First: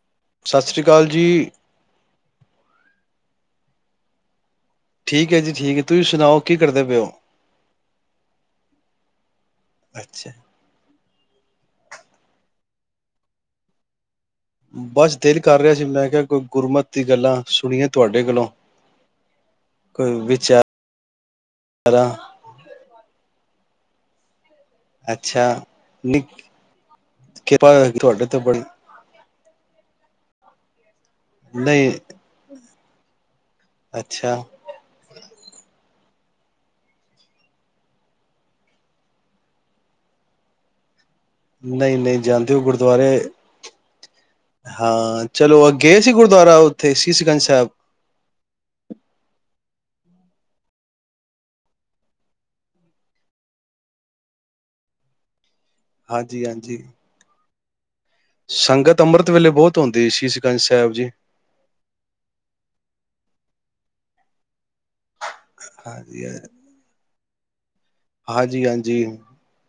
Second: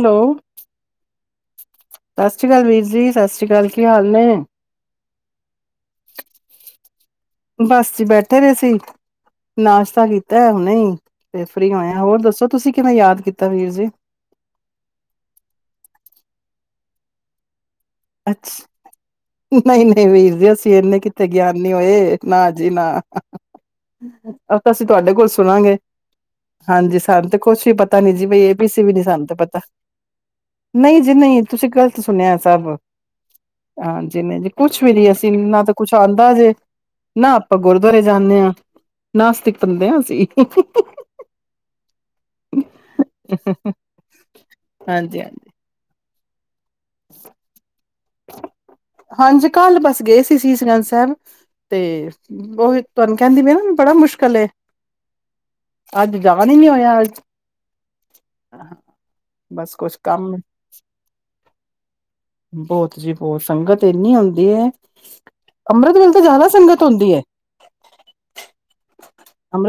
Hello ਸਤਿ ਸ੍ਰੀ ਅਕਾਲ ਜੀ। ਸਤਿ ਸ਼੍ਰੀ ਅਕਾਲ। ਵੀਰ ਜੀ। ਸਤਿ ਸ਼੍ਰੀ ਅਕਾਲ। ਕੀ ਹਾਲ ਨੇ। ਠੀਕ ਐ ਜੀ ਠੀਕ ਤੁਸੀਂ ਸੁਣਾਓ ਕੀ ਕਰਦੇ ਪਏਓ ਬਸ ਬੈਠੇ ਦੇ ਸੀ ਨਾਸ਼ਤਾ ਅੱਛਾ ਕੀਤਾ ਹੁਣੇ ਈ [inaudible] ਫਰੀ ਹੋਏ ਆਂ ਹੋਰ ਦੱਸੋ ਤੁਸੀਂ ਕਿਵੇਂ ਯਾਦ ਕੀਤਾ ਵੀਰ ਜੀ ਬਸ ਦਿਲ ਕਰ ਰਿਹਾ ਸੀ ਮੈਂ ਕਿਹਾ ਕੋਈ ਗੁਰਮਤ ਦੀ ਗੱਲਾਂ ਸੁਣੀਏ ਤੁਹਾਡੇ ਕੋਲੋਂ [unintelligible] ਨਹੀਂ ਨਹੀਂ ਕੋਈ ਵੀਰ ਜੀ ਵਿਚਾਰਾਂ ਅਸੀਂ ਇਨੇ ਕਿੱਥੇ ਗਿਆਨੀ ਹੋਏ ਨਾ ਜੀ ਨਾ [unintelligible] ਅ ਤਾਂ ਅਸੀਂ ਤੁਹਾਡੇ ਕੋਲ ਅੱਛਾ ਸੁਣਾਂਗੇ ਨੀ ਹਾਂਜੀ ਸਾਨੂੰ ਤੇ ਕੁਛ ਕਿਰਪਾ ਪਤਾ ਨੀ ਤੁਹਾਡੇ ਜੀ ਤੇ ਬਈ ਏ ਬੜੀ ਬੀ ਸੀ ਵੀ ਨੀ ਸਾਨੂੰ ਤੇ ਪਤਾ ਨਹੀਂ [inaudible] [unintelligible] ਜੀ ਨਹੀਂ ਤੁਸੀਂ ਗ਼ਲਤ ਸੁਣਿਆ ਸਭ ਹਾਂਜੀ ਅੱਛਾ ਨਹੀਂ ਜੀ ਕੁੱਛ ਵੀ ਨੀ [unintelligible] [unintelligible] ਨਾ ਤਾਂ ਕੁਛ ਆਂਦਾ ਜੇ ਨਾ ਆਪਾਂ ਗੁਰਦੁਆਰੇ ਜਾਨੇ ਆਂ ਨਾਸਤਿਕ ਬੰਦੇ ਆਂ ਅਸੀ ਨਹੀਂ ਨਹੀਂ ਜਾਂਦੇ ਹੋ ਗੁਰਦੁਆਰੇ ਹਾਂਜੀ ਹਾਂ ਹਾਂਜੀ ਚਲੋ [unintelligible] ਗਏ ਸੀ [unintelligible] ਤੇ ਸੀਸਗੰਜ ਸਾਹਿਬ ਹਾਂਜੀ ਕੱਲ ਬਸ ਗਏ ਸੀ ਸੀਸਗੰਜ ਸਾਹਿਬ, ਤੇ ਓਹੀ ਤੁਹਾਨੂੰ ਕਹਿੰਦੀ ਵੀ ਨਾ ਬੜਾ ਮੁਸ਼ਕਿਲ ਏ। ਅੱਜ ਜਾ ਹਾਂਜੀ ਵੀ ਨੀ ਹਾਂਜੀ ਹੋਇਆ। ਸੰਗਤ ਅੰਮ੍ਰਿਤ ਵੇਲੇ ਬਸ ਬਹੁਤ ਕੁਛ ਹੁੰਦੀ ਕੰਮ ਸੀਸਗੰਜ ਸਾਹਿਬ ਜੀ। ਬਹੁਤ ਜੀ ਬਹੁਤ ਸੰਗਤ ਇੰਨੀ ਆਉਂਦੀ ਏ ਅੰਮ੍ਰਿਤ ਵੇਲੇ ਤੇ ਜ਼ਿਆਦਾ ਸੰਗਤ ਹੁੰਦੀ ਏ। ਹਾਂਜੀ-ਹਾਂਜੀ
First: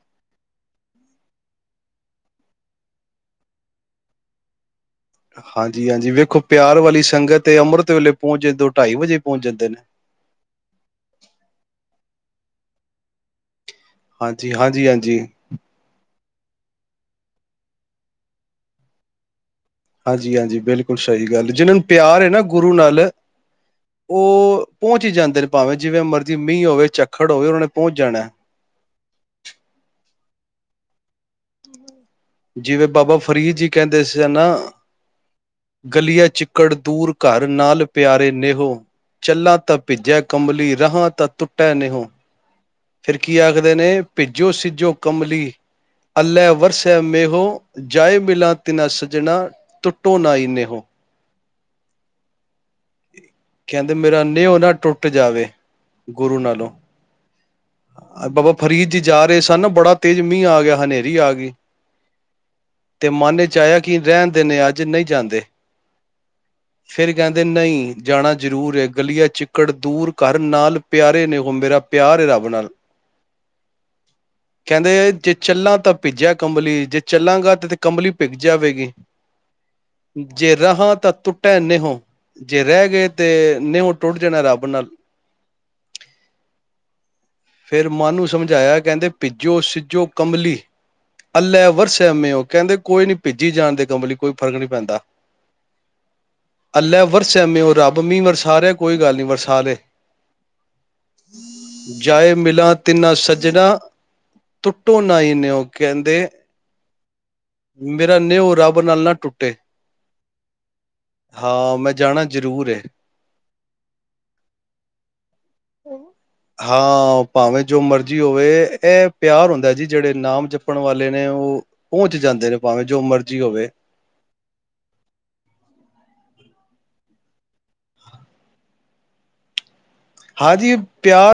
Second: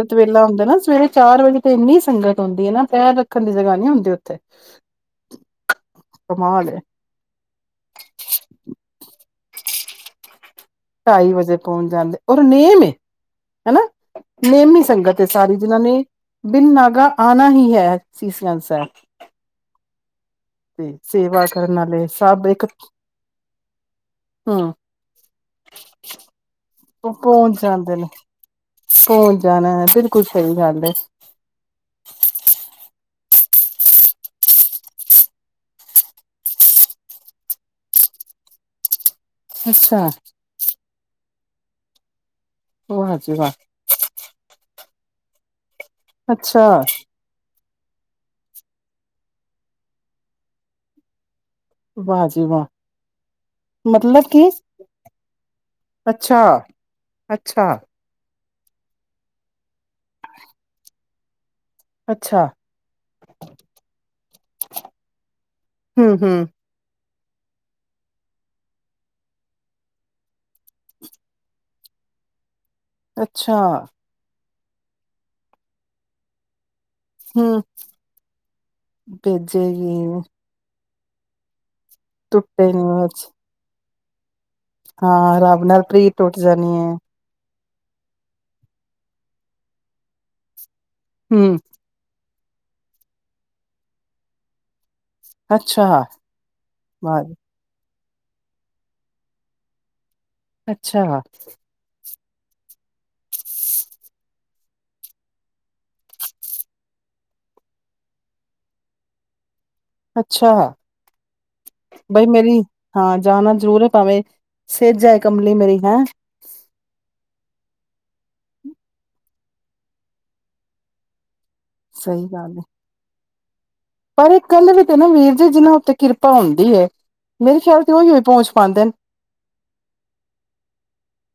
ਅੰਮ੍ਰਿਤ ਵੇਲਾ ਹੁੰਦਾ ਨਾ ਸਵੇਰੇ ਚਾਰ ਵਜੇ ਤੇ ਇੰਨੀ ਸੰਗਤ ਆਉਂਦੀ ਏ ਨਾ ਪੈਰ ਰੱਖਣ ਲਈ ਜਗਾ ਨਹੀਂ ਹੁੰਦੀ ਉੱਥੇ। ਹਾਂਜੀ-ਹਾਂਜੀ ਵੇਖੋ ਕਮਾਲ ਏ ਪਿਆਰ ਵਾਲੀ ਸੰਗਤ ਤੇ ਅੰਮ੍ਰਿਤ ਵੇਲੇ ਪਹੁੰਚੇ ਦੋ-ਢਾਈ ਵਜੇ ਪਹੁੰਚ ਜਾਂਦੇ ਨੇ। ਢਾਈ ਵਜੇ ਪਹੁੰਚ ਜਾਂਦੇ ਔਰ ਨੇਮ ਏ ਹਨਾ ਹਾਂਜੀ, ਨੇਮੀ ਹਾਂਜੀ-ਹਾਂਜੀ, ਸੰਗਤ ਏ ਸਾਰੀ ਜਿਨਾ ਨੇ ਬਿਨ ਨਾਗਾ ਆਣਾ ਹੀ ਹੈ ਸੀਸਗੰਜ ਸਾਹਿਬ। ਹਾਂਜੀ-ਹਾਂਜੀ ਤੇ ਬਿਲਕੁਲ ਸਹੀ ਸੇਵਾ ਗੱਲ, ਜਿਹਨਾਂ ਕਰਨ ਨੂੰ ਆਲੇ ਪਿਆਰ ਏ ਨਾ ਸਭ ਇੱਕ ਗੁਰੂ ਨਾਲ ਉਹ ਹੂੰ ਪਹੁੰਚ ਈ ਜਾਂਦੇ ਨੇ ਭਾਵੇਂ ਜਿਵੇਂ ਮਰਜ਼ੀ ਮੀਂਹ ਹੋਵੇ ਉਹ ਝੱਖੜ ਹੋਵੇ ਉਹਨਾਂ ਪਹੁੰਚ ਜਾਂਦੇ ਨੇ। ਜਾਣਾ। ਪਹੁੰਚ ਜਾਣੈ ਕੁਛ ਨੀ ਜਾਂਦੇ। ਜਿਵੇਂ ਬਾਬਾ ਫਰੀਦ ਜੀ ਕਹਿੰਦੇ ਸਨ, ਗਲੀਆ ਚਿੱਕੜ ਦੂਰ ਘਰ ਨਾਲ ਪਿਆਰੇ ਨੇਹੋ ਚੱਲਾਂ ਤਾਂ ਅੱਛਾ ਭਿੱਜਿਆ ਕੰਬਲੀ ਰਹਾਂ ਤਾਂ ਤੁੁ ਟੇ ਨੇਹੋ। ਵਾਹ ਫਿਰ ਜੀ ਕੀ ਵਾਹ ਆਖਦੇ ਨੇ ਭਿੱਜੋ ਸਿੱਜੋ ਕਮਲੀ ਅੱਲੇ ਅੱਛਾ ਵਰਸ਼ੇ ਮੇਹੋ। ਜਾਏ ਮਿਲਾ ਤਿਨਾ ਸੱਜਣਾ ਤੁੁੱਟੋ ਨਾਹੀ ਨੇਹੋ। ਵਾਹ ਜੀ ਵਾਹ। ਕਹਿੰਦੇ ਮੇਰਾ ਮਤਲਬ ਕਿ ਨਿਹੋ ਨਾ ਟੁੱਟ ਜਾਵੇ ਗੁਰੂ ਅੱਛਾ ਨਾਲੋਂ। ਅੱਛਾ ਬਾਬਾ ਫਰੀਦ ਜਾ ਰਹੇ ਸਨ ਨਾ ਬੜਾ ਤੇਜ਼ ਮੀਂਹ ਆ ਗਿਆ ਹਨੇਰੀ ਆ ਗਈ। ਅੱਛਾ ਤੇ ਮਨ ਵਿਚ ਆਇਆ ਕਿ ਰਹਿਣ ਦਿੰਨੇ ਅੱਜ ਨਹੀਂ ਜਾਂਦੇ। ਹੂੰ ਹੂੰ ਫੇਿਰ ਕਹਿੰਦੇ ਨਹੀਂ ਜਾਣਾ ਜ਼ਰੂਰ ਹੈ ਗਲੀਆ ਚਿੱਕੜ ਦੂਰ ਘਰ ਨਾਲ ਪਿਆਰੇ ਨੇ ਉਹ ਮੇਰਾ ਪਿਆਰ ਹੈ ਰੱਬ। ਉਹ ਨਾਲ ਅੱਛਾ ਕਹਿੰਦੇ ਜੇ ਚੱਲਾਂ ਤਾਂ ਭਿੱਜਿਆ ਕੰਬਲੀ ਜੇ ਚੱਲਾਂਗਾ ਹੂੰ ਤੇ ਤੇ ਕੰਬਲੀ ਪਿਗ ਜਾਵੇਗੀ, ਭੇਜੇਗੀ ਜੇ ਰਹਾਂ ਤਾਂ ਤੁੁੱਟਿਆ ਨਹੀਂ ਹੋ। ਜੇ ਟੁੱਟੇ ਰਹਿ ਨੀ ਗਏ ਅੱਜ। ਤੇ ਨਿਓ। ਟੋਟ ਜਾਣਾ ਰੱਬ ਟੋ ਹਾਂ ਰੱਬ ਨਾਲ ਪ੍ਰੀਤ ਉੱਠ ਜਾਣੀ ਹੈ। ਫਿਰ ਮਨ ਨੂੰ ਸਮਝਾਇਆ ਕਹਿੰਦੇ ਭਿਜੋ ਸਿੱਜੋ ਕਮਲੀ। ਹੂੰ ਅੱਲੇ ਵਰਸੇ ਮੇੳ ਕਹਿੰਦੇ ਕੋਈ ਨੀ ਭਿੱਜੀ ਜਾਣ ਦੇ ਕਮਲੀ ਕੋਈ ਫਰਕ ਨਹੀਂ ਪੈਂਦਾ। ਅੱਛਾ ਅੱਲੇ ਵਾਹ ਜੀ, ਵਰਸੇ ਮੇ ਉਹ ਰੱਬ। ਉਹ ਮੀਂਹ ਵਰਸਾ ਰਿਹਾ ਕੋਈ ਗੱਲ ਨਹੀਂ ਵਰਸਾਲੇ। ਅੱਛਾ। ਜਾਏ ਮਿਲਾਂ ਤਿੰਨਾਂ ਸੱਜਣਾਾਂ ਟੁੱਟੋ ਨਾ ਹੀ ਨੇਿਓ, ਕਹਿੰਦੇ ਮੇਰਾ ਨਿਓ ਰੱਬ ਨਾਲ ਨਾ ਟੁੱਟੇ। ਅੱਛਾ ਹਾਂ ਮੈਂ ਜਾਣਾ ਬਈ ਮੇਰੀ ਜ਼ਰੂਰ ਏ ਹਾਂ ਜਾਣਾ ਜ਼ਰੂਰ ਹੈ ਭਾਵੇਂ ਸਿਰਜਏ ਕਮਲੀ ਮੇਰੀ ਹੈਂ। ਹਾਂ ਭਾਵੇਂ ਜੋ ਮਰਜ਼ੀ ਹੋਵੇ ਇਹ ਪਿਆਰ ਹੁੰਦਾ ਜੀ ਜਿਹੜੇ ਨਾਮ ਜਪਣ ਵਾਲੇ ਨੇ ਉਹ। ਪਹੁੰਚ ਸਹੀ ਜਾਂਦੇ ਗੱਲ ਨੇ ਹੈ ਭਾਵੇਂ ਜੋ ਮਰਜ਼- ਜੀ ਹੋਵੇ। ਪਰ ਇੱਕ ਗੱਲ ਵੀ ਤੇ ਨਾ ਵੀਰ ਜੀ ਜਿਨਾਂ ਉੱਤੇ ਕਿਰਪਾ ਹੁੰਦੀ ਹੈ ਮੇਰੇ ਖਿਆਲ ਤੇ ਉਹੀ ਹੀ ਪਹੁੰਚ ਪਾਦੇ ਨੇ। ਹਾਂਜੀ ਪਿਆਰ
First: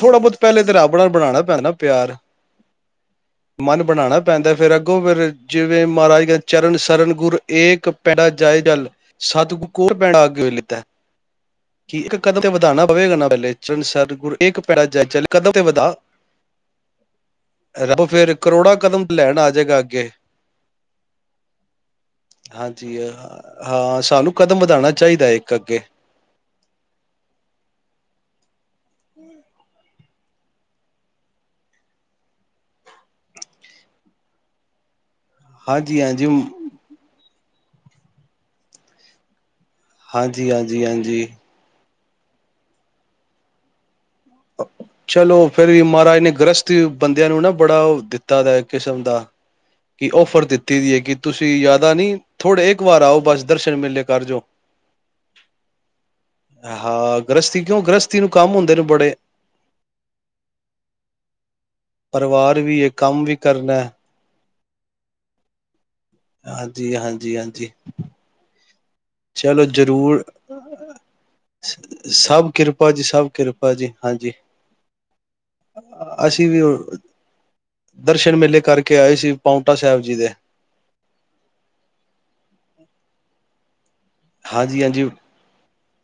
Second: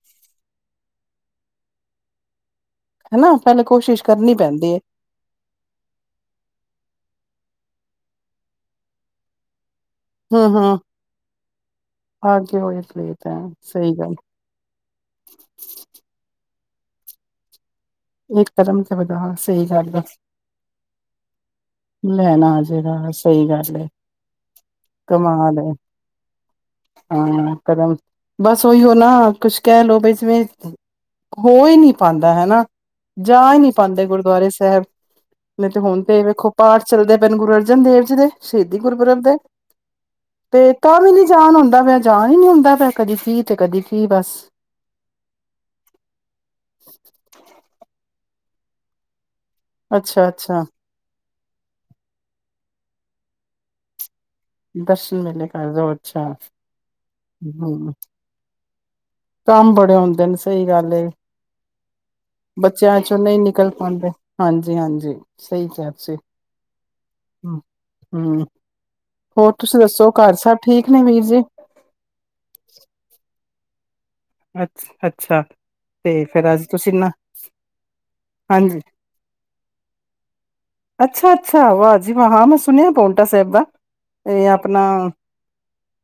ਥੋੜ੍ਹਾ ਬਹੁਤ ਪਹਿਲੇ ਤਾਂ ਰੱਬ ਨਾਲ ਬਣਾਣਾ ਪੈਦਾ ਨਾ ਪਿਆਰ। ਹਨਾ ਪਹਿਲੇ ਮਨ ਕੋਸ਼ਿਸ਼ ਬਣਾਣਾ ਕਰਨੀ ਪੈਂਦਾ ਪੈਂਦੀ ਫਿਰ ਹੈ ਅੱਗੋਂ ਫਿਰ ਜਿਵੇਂ ਮਹਾਰਾਜ ਚਰਨ ਸਰਨ। ਗੁਰ ਏਕ ਪੈਂਡਾ ਜਾਇ ਜਲ ਸਤਿਗੁਰ। ਹੋਰ ਪੈਂਡਾ ਅਗੇ ਹੂੰ ਹੋਏ ਹੂੰ ਲਿੱਤਾ ਕਿ ਇੱਕ ਕਦਮ ਤੇ ਆਗੇ ਹੋਏ ਵਧਾਣਾ ਪਏਗਾ ਪਲੇਤ ਨਾ ਹੈ ਪਹਿਲੇ ਚਰਨ ਸਹੀ ਸਰ ਗੱਲ ਗੁਰ। ਇਕ ਪੈਂਡਾ ਜਾਈ ਚੱਲ ਇਕ ਕਦਮ ਤੇ ਵਧਾ। ਰੱਬ ਫੇਰ ਇੱਕ ਕਰੋੜਾਂ ਤੇ ਕਦਮ ਵਧਾ ਲੈਣ ਆ ਸਹੀ ਜਾਏਗਾ ਗੱਲ ਹੈ ਅੱਗੇ ਲੈਣਾ ਆ ਹਾਂਜੀ ਜੇਗਾ ਸਹੀ ਗੱਲ ਹੈ ਹਾਂ ਸਾਨੂੰ ਕਦਮ ਵਧਾਣਾ ਚਾਹੀਦਾ ਹੈ ਇੱਕ ਅੱਗੇ। ਹਾਂ ਕਦਮ ਬਸ ਉਹੀਓ ਨਾ ਕੁਛ ਕਹਿ ਲੋਓ ਬਈ ਜਿਵੇਂ ਹੋ ਹੀ ਨਹੀਂ ਪਾਂਦਾ ਹੈਨਾ। ਜਾ ਹੀ ਨਹੀਂ ਪਾਂਦੇ ਗੁਰਦੁਆਰੇ ਸਾਹਿਬ। ਨਹੀਂ ਤੇ ਹਾਂਜੀ ਹੁਣ ਤੇ ਹਾਂਜੀ ਵੇਖੋ ਪਾਠ ਚੱਲਦੇ। ਤੈਨੂੰ ਗੁਰੂ ਅਰਜਨ ਦੇਵ ਜੀ ਦੇ ਸ਼ਹੀਦੀ ਗੁਰਪੂਰਬ ਦੇ। ਹਾਂਜੀ ਤੇ ਹਾਂਜੀ ਤਾ ਵੀ ਨੀ ਹਾਂਜੀ ਜਾਣ ਹੁੰਦਾ ਪਯਾ। ਜਾਣ ਹੀ ਨੀ ਹੁੰਦਾ ਪੈ ਕਦੀ ਕੀ ਤੇ ਕਦੀ ਕੀ ਬਸ। ਚਲੋ ਫੇਰ ਵੀ ਮਹਾਰਾਜ ਨੇ ਗ੍ਰਸਤੀ ਬੰਦਿਆਂ ਨੂੰ ਨਾ ਬੜਾ ਉਹ ਦਿੱਤਾ ਦਿੱਤਾ ਦਾ ਇੱਕ ਕਿਸਮ ਦਾ ਕਿ ਅੱਛਾ ਔਫਰ ਅੱਛਾ ਦਿੱਤੀ ਦੀ ਏ ਕਿ ਤੁਸੀਂ ਜਯਾਦਾ ਨੀ ਥੋੜੇ ਇੱਕ ਵਾਰ ਆਓ ਬਸ ਦਰਸ਼ਨ ਮੇਲੇ ਕਰ ਜਾਓ। ਦਰਸ਼ਨ ਮੇਲੇ ਕਰ ਜੋ ਅਛਾ ਹਾਂ ਗ੍ਰਸਤੀ ਕਿਉਂ ਹੂੰ ਗ੍ਰਸਤੀ ਨੂੰ ਕੰਮ ਹੁੰਦੇ ਨੇ ਬੜੇ ਕੰਮ ਬੜੇ ਹੁੰਦੇ ਨੇ ਸਹੀ ਗੱਲ ਏ। ਪਰਿਵਾਰ ਵੀ ਹੈ ਬੱਚਿਆਂ ਚੋਂ ਕੰਮ ਵੀ ਨਹੀਂ ਨਿਕਲ ਕਰਨਾ ਹੈ। ਪਾਦੇ। ਹਾਂਜੀ, ਹਾਂਜੀ ਸਹੀ ਕਿਹਾ। ਤੁਸੀਂ ਹਾਂਜੀ, ਹਾਂਜੀ, ਹਾਂਜੀ। ਹਮ ਹੋਰ ਚਲੋ ਤੁਸੀਂ ਦੱਸੋ ਜ਼ਰੂਰ। ਘਰ ਸਭ ਠੀਕ ਨੇ ਵੀਰ ਜੀ ਸਭ ਕਿਰਪਾ ਜੀ ਸਭ ਕਿਰਪਾ। ਜੀ ਹਾਂਜੀ। ਅੱ ਅੱਛਾ ਤੇ ਅਸੀਂ ਫੇਰ ਵੀ ਅੱਜ ਤੁਸੀਂ ਹੁਣ ਨਾ ਦਰਸ਼ਨ ਮੇਲੇ ਹਾਂਜੀ ਕਰਕੇ ਆਏ ਸੀ ਪਾਉਂਟਾ ਸਾਹਿਬ ਜੀ ਦੇ। ਅੱਛਾ, ਅੱਛਾ ਵਾਹ ਜੀ ਵਾਹ ਹਾਂ ਮੈਂ ਸੁਣਿਆ ਪਾਉਂਟਾ ਸਾਹਿਬ ਦਾ। ਇਹ ਆਪਣਾ ਹਾਂਜੀ ਹਾਂਜੀ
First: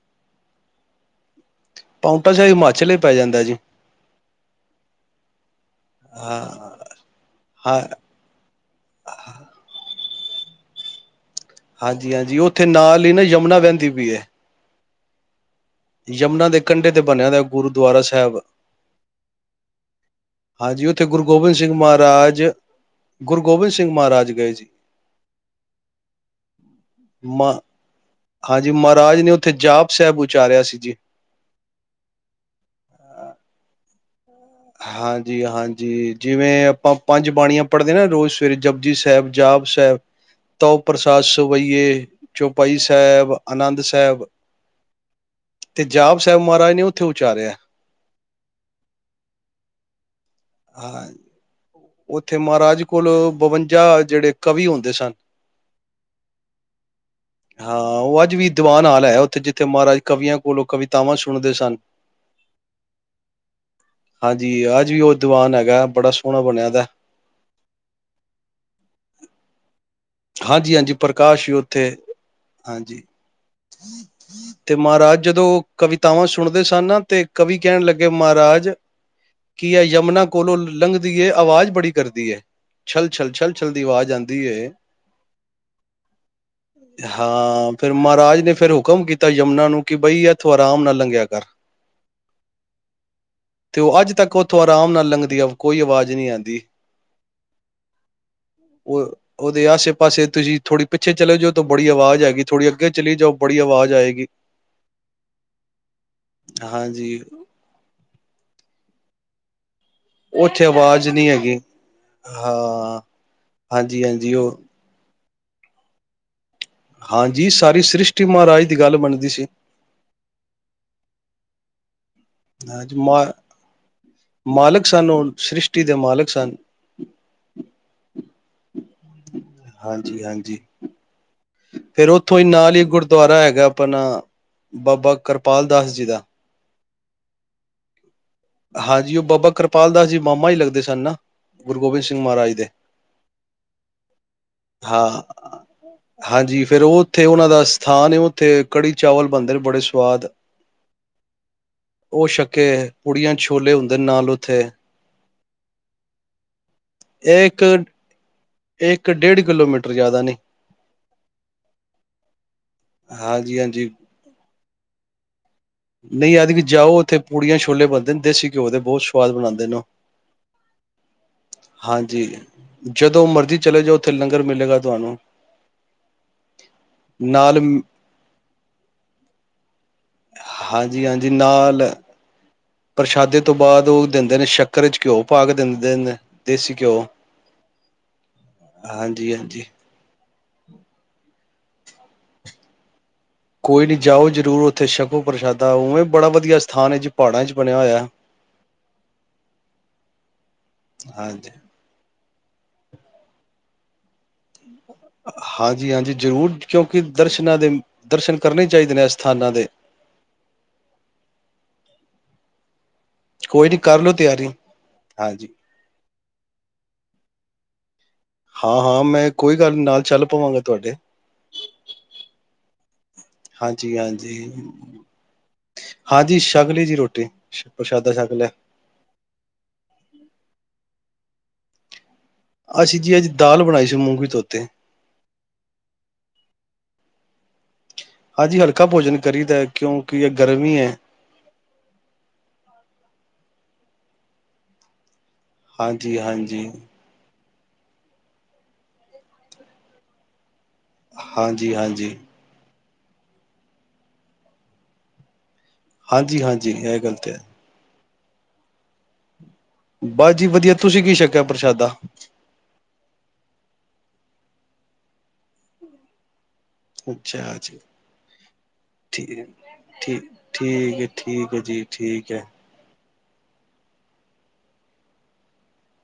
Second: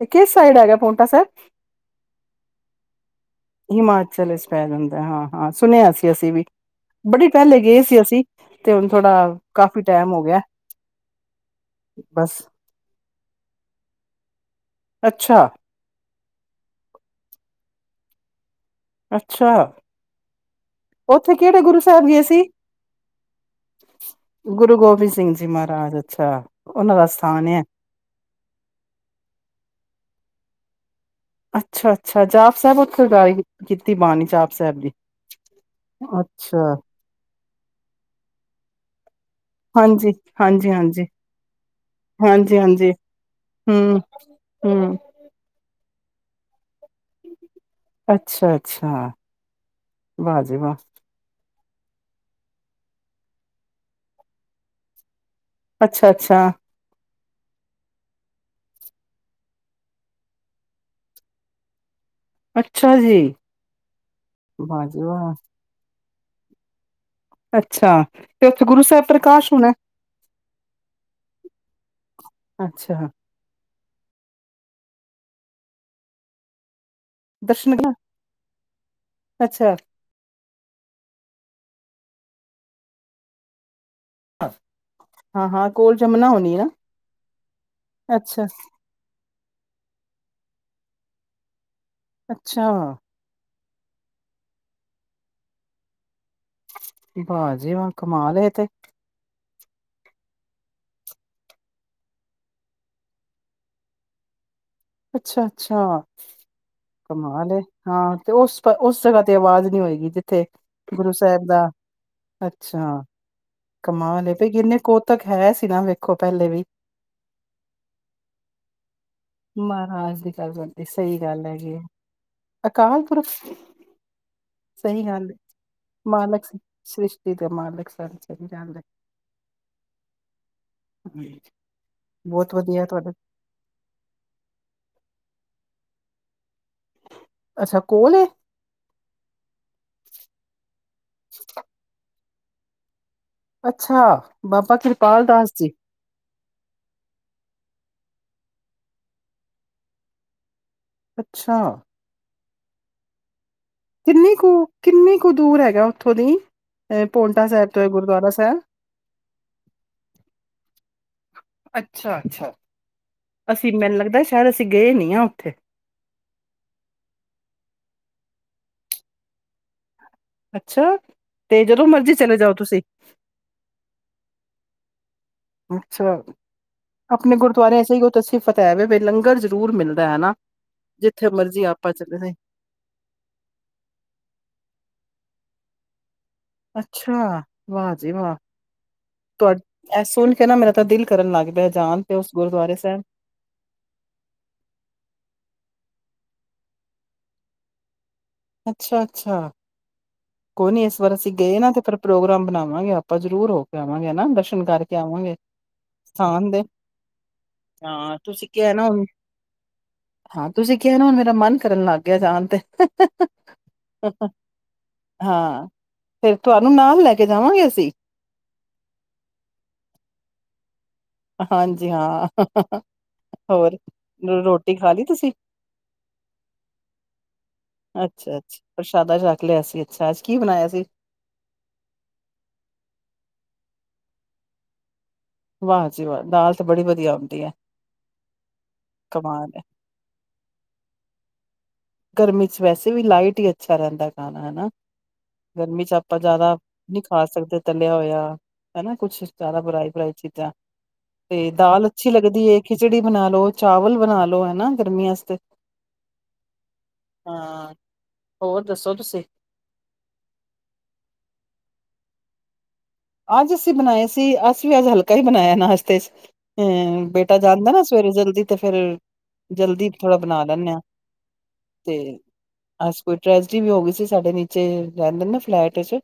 ਇਹ ਕਿਸ ਸਾਈਡ ਹੈਗਾ ਪਾਉਂਟਾ ਸਾਹਿਬ। ਪਾਉਂਟਾ ਸਾਹਿਬ ਹਿਮਾਚਲ ਹੀ ਪੈ ਜਾਂਦਾ ਜੀ ਹਿਮਾਚਲ ਵਿੱਚ ਪੈ ਜਾਂਦਾ ਹਾਂ, ਹਾਂ ਸੁਣਿਆ ਸੀ ਅਸੀਂ ਹਾਂ ਵੀ ਬੜੇ ਪਹਿਲੇ ਹਾਂ ਗਏ ਸੀ ਅਸੀਂ ਤੇ ਹੁਣ ਥੋੜਾ ਕਾਫੀ ਟਾਈਮ ਹੋ ਗਿਆ। ਹਾਂਜੀ ਹਾਂਜੀ ਬਸ ਉੱਥੇ ਨਾਲ ਹੀ ਨਾ ਯਮੁਨਾ ਵਹਿੰਦੀ ਪਈ ਹੈ। ਅੱਛਾ ਯਮੁਨਾ ਦੇ ਕੰਢੇ ਤੇ ਬਣਿਆ ਦਾ ਗੁਰੂਦੁਆਰਾ ਸਾਹਿਬ ਅੱਛਾ ਹਾਂਜੀ ਗੁਰੂ ਉੱਥੇ ਗੋਬਿੰਦ ਕਿਹੜੇ ਸਿੰਘ ਗੁਰੂ ਸਾਹਿਬ ਗਏ ਸੀ। ਮਹਾਰਾਜ ਗੁਰੂ ਗੋਬਿੰਦ ਸਿੰਘ ਮਹਾਰਾਜ ਗਏ ਜੀ ਗੁਰੂ ਗੋਬਿੰਦ ਸਿੰਘ ਜੀ ਮਹਾਰਾਜ ਅੱਛਾ ਉਹਨਾਂ ਦਾ ਸਥਾਨ ਮ ਹੈ। ਹਾਂਜੀ ਮਹਾਰਾਜ ਨੇ ਉੱਥੇ ਜਾਪ ਸਾਹਿਬ ਉਚਾਰਿਆ ਸੀ ਜੀ। ਅੱਛਾ ਅੱਛਾ ਜਾਪ ਸਾਹਿਬ ਉੱਥੇ ਗਾਇਣ ਕੀਤੀ ਬਾਣੀ ਜਾਪ ਸਾਹਿਬ ਦੀ। ਹਾਂਜੀ ਹਾਂਜੀ ਜਿਵੇਂ ਅੱਛਾ। ਆਪਾਂ ਪੰਜ ਬਾਣੀਆਂ ਪੜ੍ਹਦੇ ਨੇ ਰੋਜ਼ ਸਵੇਰੇ ਜਪਜੀ ਸਾਹਿਬ ਜਾਪ ਸਾਹਿਬ ਹਾਂਜੀ, ਤੋ ਹਾਂਜੀ-ਹਾਂਜੀ, ਪ੍ਰਸਾਦ ਸਵਈਏ ਚੌਪਾਈ ਹਾਂਜੀ-ਹਾਂਜੀ, ਸਾਹਿਬ ਆਨੰਦ ਸਾਹਿਬ ਹੂੰ-ਹੂੰ, ਤੇ ਜਾਪ ਸਾਹਿਬ ਮਹਾਰਾਜ ਨੇ ਉੱਥੇ ਉਚਾਰਿਆ। ਅੱਛਾ, ਅੱਛਾ। ਵਾਹ ਜੀ ਵਾਹ। ਹਾਂ ਉੱਥੇ ਮਹਾਰਾਜ ਕੋਲ ਬਵੰਜਾ ਜਿਹੜੇ ਕਵੀ ਹੁੰਦੇ ਸਨ। ਅੱਛਾ ਅੱਛਾ ਹਾਂ ਉਹ ਅੱਜ ਵੀ ਦੀਵਾਨ ਹਾਲ ਹੈ ਉੱਥੇ ਜਿੱਥੇ ਮਹਾਰਾਜ ਕਵੀਆਂ ਕੋਲੋਂ ਕਵਿਤਾਵਾਂ ਸੁਣਦੇ ਸਨ। ਅੱਛਾ ਜੀ, ਹਾਂਜੀ ਵਾਹ ਅੱਜ ਵੀ ਜੀ ਉਹ ਵਾਹ, ਦੀਵਾਨ ਹੈਗਾ ਬੜਾ ਓਣਾ ਬਣਿਆ। ਦਾ ਅੱਛਾ ਤੇ ਉੱਥੇ ਗੁਰੂ ਸਾਹਿਬ ਪ੍ਰਕਾਸ਼ ਹੋਣਾ। ਹਾਂਜੀ ਹਾਂਜੀ ਪ੍ਰਕਾਸ਼ ਵੀ ਉੱਥੇ। ਹਾਂਜੀ, ਅੱਛਾ ਤੇ ਮਹਾਰਾਜ ਜਦੋਂ ਕਵਿਤਾਵਾਂ ਸੁਣਦੇ ਸਨ ਨਾ ਤੇ ਕਵੀ ਦਰਸ਼ਨ ਕਹਿਣ ਲੱਗੇ ਮਹਾਰਾਜ ਕੀ ਅੱਛਾ। ਆ ਯਮੁਨਾ ਕੋਲੋਂ ਲੰਘਦੀ ਏ, ਆਵਾਜ਼ ਬੜੀ ਕਰਦੀ ਏ, ਛੱਲ ਛੱਲ ਛੱਲ ਛੱਲ ਦੀ ਆਵਾਜ਼ ਆਉਂਦੀ ਏ ਹਾਂ-ਹਾਂ ਕੋਲ ਜਮੁਨਾ ਹੋਣੀ ਨਾ, ਹਾਂ ਫਿਰ ਮਹਾਰਾਜ ਅੱਛਾ, ਨੇ ਫਿਰ ਹੁਕਮ ਕੀਤਾ ਕੀਤਾ ਯਮੁਨਾ ਨੂੰ ਕਿ ਬਈ ਇਥੋਂ ਆਰਾਮ ਨਾਲ ਲੰਘਿਆ ਕਰ ਅੱਛਾ ਤੇ ਉਹ ਅੱਜ ਤੱਕ ਉੱਥੋਂ ਆਰਾਮ ਨਾਲ ਲੰਘਦੀ ਆ ਕੋਈ ਆਵਾਜ਼ ਨਹੀਂ ਆਉਂਦੀ ਵਾਹ ਜੀ ਵਾਂ ਕਮਾਲ ਹੈ ਏ ਤੇ ਦੇ ਆਸੇ ਪਾਸੇ ਤੁਸੀਂ ਥੋੜੀ ਪਿੱਛੇ ਚਲੇ ਜਾਓ ਤਾਂ ਬੜੀ ਆਵਾਜ਼ ਆਏਗੀ ਥੋੜ੍ਹੀ ਅੱਗੇ ਚਲੀ ਜਾਓ ਬੜੀ ਆਵਾਜ਼ ਆਏਗੀ ਅੱਛਾ ਅੱਛਾ ਹਾਂਜੀ ਕਮਾਲ ਏ, ਹਾਂ, ਤੇ ਉਸ ਉਸ ਜਗ੍ਹਾ ਤੇ ਆਵਾਜ਼ ਨੀ ਹੋਏਗੀ ਜਿੱਥੇ ਉੱਥੇ ਅਵਾਜ਼ ਗੁਰੂ ਨਹੀਂ ਸਾਹਿਬ ਹੈਗੀ, ਦਾ ਹਾਂ ਅੱਛਾ ਕਮਾਲ ਹਾਂਜੀ-ਹਾਂਜੀ ਐ ਪਈ ਉਹ ਕਿਨੇ ਕੋਲ ਉ ਤੱਕ ਹੈ ਸੀ ਨਾ ਵੇਖੋ ਪਹਿਲੇ ਵੀ ਹਾਂਜੀ ਸਾਰੀ ਸ੍ਰਿਸ਼ਟੀ ਮਹਾਰਾਜ ਦੀ ਗੱਲ ਮਣਦੀ ਮਹਾਰਾਜ ਦੀ ਗੱਲ ਕਰਦੀ ਸਹੀ ਗੱਲ ਹੈਗੀ ਆ ਹਾਂਜੀ ਅਕਾਲ ਮਾ ਪੁਰਖ, ਮਾਲਕ ਸਹੀ ਸਨ ਉਹ ਗੱਲ ਹੈ, ਸ੍ਰਿਸ਼ਟੀ ਦੇ ਮਾਲਕ ਸਨ ਸ੍ਰਿਸ਼ਟੀ ਦਾ ਮਾਲਕ ਸ ਇਹਨੂ ਜਾਣਦੇ ਹਾਂਜੀ ਹਾਂਜੀ ਏ, ਫੇਰ ਉੱਥੋਂ ਹੀ ਬਹੁਤ ਨਾਲ ਹੀ ਵਧੀਆ ਤੁਹਾਡਾ ਗੁਰਦੁਆਰਾ ਹੈਗਾ, ਉਪਰ ਆਪਣਾ ਬਾਬਾ ਕਰਪਾਲ ਦਾਸ ਜੀ ਦਾ। ਅੱਛਾ ਕੋਲ ਏ। ਹਾਂਜੀ। ਉਹ ਬਾਬਾ ਕਿਰਪਾਲ ਦਾਸ ਜੀ ਮਾਮਾ ਹੀ ਲੱਗਦੇ ਸਨ ਨਾ, ਗੁਰੂ ਗੋਬਿੰਦ ਸਿੰਘ ਮਹਾਰਾਜ ਦੇ। ਅੱਛਾ ਬਾਬਾ [inaudible] ਹਾਂ। ਕਿਰਪਾਲ ਦਾਸ ਜੀ ਹਾਂਜੀ। ਫੇਰ ਉੱਥੇ ਉਹਨਾਂ ਦਾ ਥਾਂ ਨੇ ਉੱਥੇ ਕੜ੍ਹੀ ਚਾਵਲ ਬਣਦੇ ਨੇ ਬੜੇ ਸੁਆਦ। ਅੱਛਾ। ਛਕੇ ਐ ਪੁੜੀਆਂ ਛੋਲੇ ਹੁੰਦੇ ਨੇ ਨਾਲ ਕਿੰਨੀ ਕੁ ਉੱਥੇ ਕਿੰਨੀ ਕੁ ਦੂਰ ਹੈਗਾ ਉੱਥੋਂ ਦੀ, ਏ ਇਹ ਪੋਂਟਾ ਇੱਕ ਸਾਹਿਬ ਤੋਂ ਗੁਰਦੁਆਰਾ ਸਾਹਿਬ। ਇੱਕ ਡੇਢ ਕਿਲੋਮੀਟਰ ਜ਼ਿਆਦਾ ਨੀ, ਅੱਛਾ ਅੱਛਾ ਹਾਂਜੀ ਅਸੀਂ ਹਾਂਜੀ। ਮੈਨੂੰ ਲੱਗਦਾ ਸ਼ਾਇਦ ਅਸੀਂ ਗਏ ਨੀ ਆ ਉੱਥੇ। ਨਹੀਂ ਐਤਕੀ ਜਾਓ ਉਥੇ ਪੂੜੀਆਂ ਛੋਲੇ ਬਣਦੇ ਨੇ ਦੇਸੀ ਘਿਓ ਦੇ ਬਹੁਤ ਸਵਾਦ ਬਣਾਉਂਦੇ ਨੇ ਉਹ। ਅੱਛਾ ਤੇ ਜਦੋਂ ਮਰਜ਼ੀ ਹਾਂਜੀ ਚਲੇ ਜਾਓ ਤੁਸੀਂ। ਜਦੋਂ ਮਰਜ਼ੀ ਚਲੇ ਜਾਓ ਉੱਥੇ ਲੰਗਰ ਮਿਲੇਗਾ ਤੁਹਾਨੂੰ ਅੱਛਾ ਆਪਣੇ ਨਾਲ ਗੁਰਦੁਆਰੇ ਏਹੀ ਉਹ ਤਾਂ ਸੀਫਤ ਐ ਵ ਲੰਗਰ ਜ਼ਰੂਰ ਮਿਲਦਾ। ਹੈ ਨਾ, ਹਾਂਜੀ ਜਿੱਥੇ ਹਾਂਜੀ ਮਰਜ਼ੀ ਨਾਲ ਆਪਾਂ ਚੱਲੇ। ਪ੍ਰਸ਼ਾਦੇ ਤੋਂ ਬਾਅ, ਉਹ ਦਿੰਦੇ ਨੇ ਸ਼ੱਕਰ ਵਿੱਚ ਘਿਓ ਪਾ ਕੇ ਦਿੰਦੇ ਨੇ। ਦੇਸੀ ਘਿਓ ਅੱਛਾ ਵਾਹ ਜੀ ਵਾਹ ਹਾਂਜੀ ਹਾਂਜੀ ਤੁਹਾਡੀ ਕਹਿੰਨਾ ਮੇਰਾ ਤੇ ਦਿਲ ਕਰਨ ਲੱਗ ਗਿਆ। ਜਾਣਪੇ ਤੇ ਉਸ ਗੁਰਦੁਆਰੇ ਸਾਹਿਬ ਕੋਈ ਨੀ ਜਾਓ ਜ਼ਰੂਰ ਉੱਥੇ ਸ਼ਕੋ ਪ੍ਰਸ਼ਾਦਾ ਉਵੇਂ ਬੜਾ ਵਧੀਆ ਸਥਾਨ ਹੈ ਜੀ ਪਹਾੜਾਂ ਚ ਬਣਿਆ ਹੋਇਆ। ਅੱਛਾ-ਅੱਛਾ। ਕੋਈ ਨੀ ਇਸ ਵਾਰ ਅਸੀਂ ਹਾਂਜੀ ਗਏ ਨਾ ਤੇ ਪਰ ਪ੍ਰੋਗਰਾਮ ਬਣਾਵਾਂਗੇ, ਆਪਾਂ ਜ਼ਰੂਰ ਹੋ ਕੇ ਆਵਾਂਗੇ ਹੈਨਾ ਦਰਸ਼ਨ ਕਰਕੇ ਆਵਾਂਗੇ ਹਾਂਜੀ-ਹਾਂਜੀ, ਸਥਾਨ ਜ਼ਰੂਰ ਦੇ ਕਿਉਂਕਿ ਦਰਸ਼ਨਾਂ ਦੇ ਹਾਂ ਦਰਸ਼ਨ ਤੁਸੀਂ ਕਰਨੇ ਕਿਹਾ ਨਾ ਚਾਹੀਦੇ ਹੁਣ ਨੇ ਅਸਥਾਨਾਂ ਦੇ। ਲੱਗੇ ਜਾਣ ਤੇ ਹ ਕੋਈ ਨਹੀਂ ਕਰ ਲਓ ਤਿਆਰੀ। ਹਾਂਜੀ ਹਾਂ ਫਿਰ ਤੁਹਾਨੂੰ ਨਾਲ ਲੈ ਕੇ ਜਾਵਾਂ। ਅਸੀਂ ਹਾਂ-ਹਾਂ ਮੈਂ ਕੋਈ ਗੱਲ ਨੀ ਨਾਲ ਚੱਲ ਪਵਾਂਗਾ ਤੁਹਾਡੇ। ਹਾਂਜੀ, ਹਾਂ ਹ ਹ ਹੋਰ ਹਾਂਜੀ-ਹਾਂਜੀ। ਰੋਟੀ ਖਾ ਲਈ ਤੁਸੀਂ। ਹਾਂਜੀ ਹਾਂਜੀ ਛਕ ਲਈ ਜੀ ਰੋਟੀ ਪ੍ਰਸ਼ਾਦਾ ਛਕ ਅੱਛਾ ਲਿਆ ਅੱਛਾ ਪ੍ਰਸ਼ਾਦਾ ਚਖ ਲਿਆ ਸੀ, ਅੱਛਾ ਅੱਜ ਕੀ ਬਣਾਇਆ ਸੀ। ਅੱਛਾ ਜੀ ਅੱਜ ਦਾਲ ਬਣਾਈ ਸੀ ਮੂੰਗੀ ਤੋਤੀ। ਵਾਹ ਜੀ ਵਾਹ ਦਾਲ ਤੇ ਬੜੀ ਵਧੀਆ ਹੁੰਦੀ ਏ। ਹਾਂਜੀ। ਹਲਕਾ ਭੋਜਨ ਕਰੀਦਾ ਕਿਉਂਕਿ ਗਰਮੀ ਹੈ। ਗਰਮੀ ਚ ਵੈਸੇ ਵੀ ਲਾਈਟ ਹੀ ਅੱਛਾ ਰਹਿੰਦਾ ਖਾਣਾ ਹੈਨਾ। ਗਰਮੀ ਚ ਆਪਾਂ ਜਿਆਦਾ ਹਾਂਜੀ-ਹਾਂਜੀ। ਨਹੀਂ ਖਾ ਸਕਦੇ। ਤਲਿਆ ਹੋਇਆ ਹੈਨਾ ਕੁਛ ਜਿਆਦਾ ਫਰਾਈ-ਫਰਾਈ ਚੀਜ਼ਾਂ। ਤੇ ਦਾਲ ਅੱਛੀ ਹਾਂਜੀ-ਹਾਂਜੀ। ਲੱਗਦੀ ਹੈ। ਖਿਚੜੀ ਬਣਾ ਲੋ, ਚਾਵਲ ਬਣਾ ਲਓ ਹੈਨਾ ਗਰਮੀਆਂ ਤੇ। ਹਾਂਜੀ-ਹਾਂਜੀ, ਇਹ ਗੱਲ ਤੇ ਹੈ। ਹੋਰ ਦੱਸੋ ਤੁਸੀਂ। ਬਸ ਜੀ ਵਧੀਆ ਤੁਸੀਂ ਕੀ ਛਕਿਆ ਪ੍ਰਸ਼ਾਦਾ। ਅੱਜ ਅਸੀਂ ਬਣਾਏ ਸੀ, ਅਸੀ ਵੀ ਅੱਜ ਹਲਕਾ ਹੀ ਬਣਾਇਆ ਨਾਸਤੇ ਚ। ਹੂੰ, ਬੇਟਾ ਅੱਛਾ ਜਾਂਦਾ ਜੀ। ਨਾ ਸਵੇਰੇ ਜਲਦੀ ਤੇ ਫੇਰ ਠੀਕ ਜਲਦੀ ਥੋੜਾ ਠੀਕ ਬਣਾ ਲੈਂਦੇ ਹਾਂ। ਠੀਕ ਹੈ ਠੀਕ ਹੈ ਜੀ ਠੀਕ ਹੈ ਕੋਈ ਟ੍ਰੈਜਡੀ ਵੀ ਹੋ ਗਈ ਸੀ ਸਾਡੇ ਨੀਚੇ ਰਹਿੰਦੇ ਨਾ ਫਲੈਟ ਚ।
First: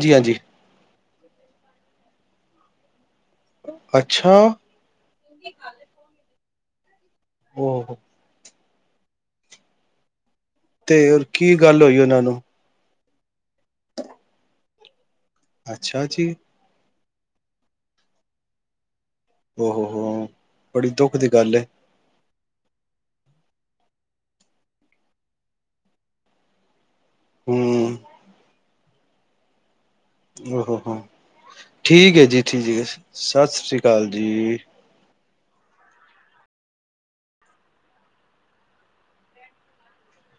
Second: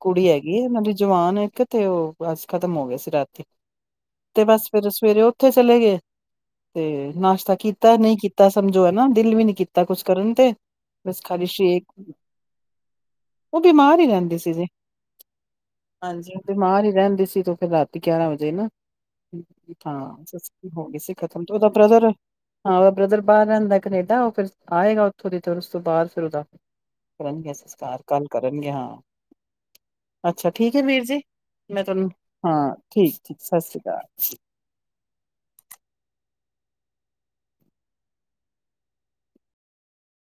ਕੁੜੀ ਹੈਗੀ ਹੈ ਉਹਨਾਂ ਦੀ। ਜਵਾਨ ਇੱਕ ਤੇ ਉਹ ਬਜ ਖ਼ਤਮ ਹੋ ਗਏ ਸੀ ਰਾਤ ਅੱਛਾ ਤੇ ਬਸ ਫੇਰ ਸਵੇਰੇ ਉਥੇ ਚਲੇ ਗਏ। ਤੇ ਨਾਸ਼ਤਾ ਕੀਤਾ ਉਹ ਨਹੀਂ ਕੀਤਾ। ਸਮਝੋ ਹੈ ਨਾ ਦਿਲ ਵੀ ਨੀ ਕੀਤਾ ਕੁਛ ਕਰਨ ਤੇ ਤੇ ਬਸ ਹੋਰ ਖਾਲੀ ਕੀ ਗੱਲ ਸ਼ੇਕ ਹੋਈ ਉਹਨਾਂ ਨੂੰ ਉਹ ਬਿਮਾਰ ਹੀ ਰਹਿੰਦੇ ਸੀ, ਜੀ। ਅੱਛਾ ਜੀ ਹਾਂਜੀ ਤੇ ਬਿਮਾਰ ਹੀ ਰਹਿੰਦਾ। ਸੀ ਤੇ ਫਿਰ ਰਾਤੀ ਗਿਆਰਾਂ ਵਜੇ ਨਾ ਹੋ ਹੋ ਹਾਂ ਹੋ ਸਸ ਹੋ ਬੜੀ ਗਈ ਸੀ ਦੁੱਖ ਦੀ ਖਤਮ ਤੇ ਗੱਲ ਹੈ ਉਹਦਾ ਬ੍ਰਦਰ ਹਾਂ, ਉਹਦਾ ਬ੍ਰਦਰ ਬਾਹਰ ਰਹਿੰਦਾ ਕਨੇਡਾ ਉਹ ਫਿਰ ਆਏਗਾ ਉੱਥੋਂ ਦੀ ਫਿਰ ਉਸ ਤੋਂ ਬਾਅਦ ਫਿਰ ਉਹਦਾ ਕਰਨਗੇ ਹਮ ਸਸਕਾਰ ਕੱਲ ਕਰਨਗੇ ਹਾਂ। ਅੱਛਾ, ਠੀਕ ਹੋ ਹੈ ਹੋ ਵੀਰ ਜੀ ਮੈਂ ਤੁਹਾਨੂੰ ਠੀਕ ਹੈ ਜੀ, ਹਾਂ ਠੀਕ ਠੀਕ ਸਤਿ ਸ੍ਰੀ ਸ਼੍ਰੀ ਅਕਾਲ ਜੀ।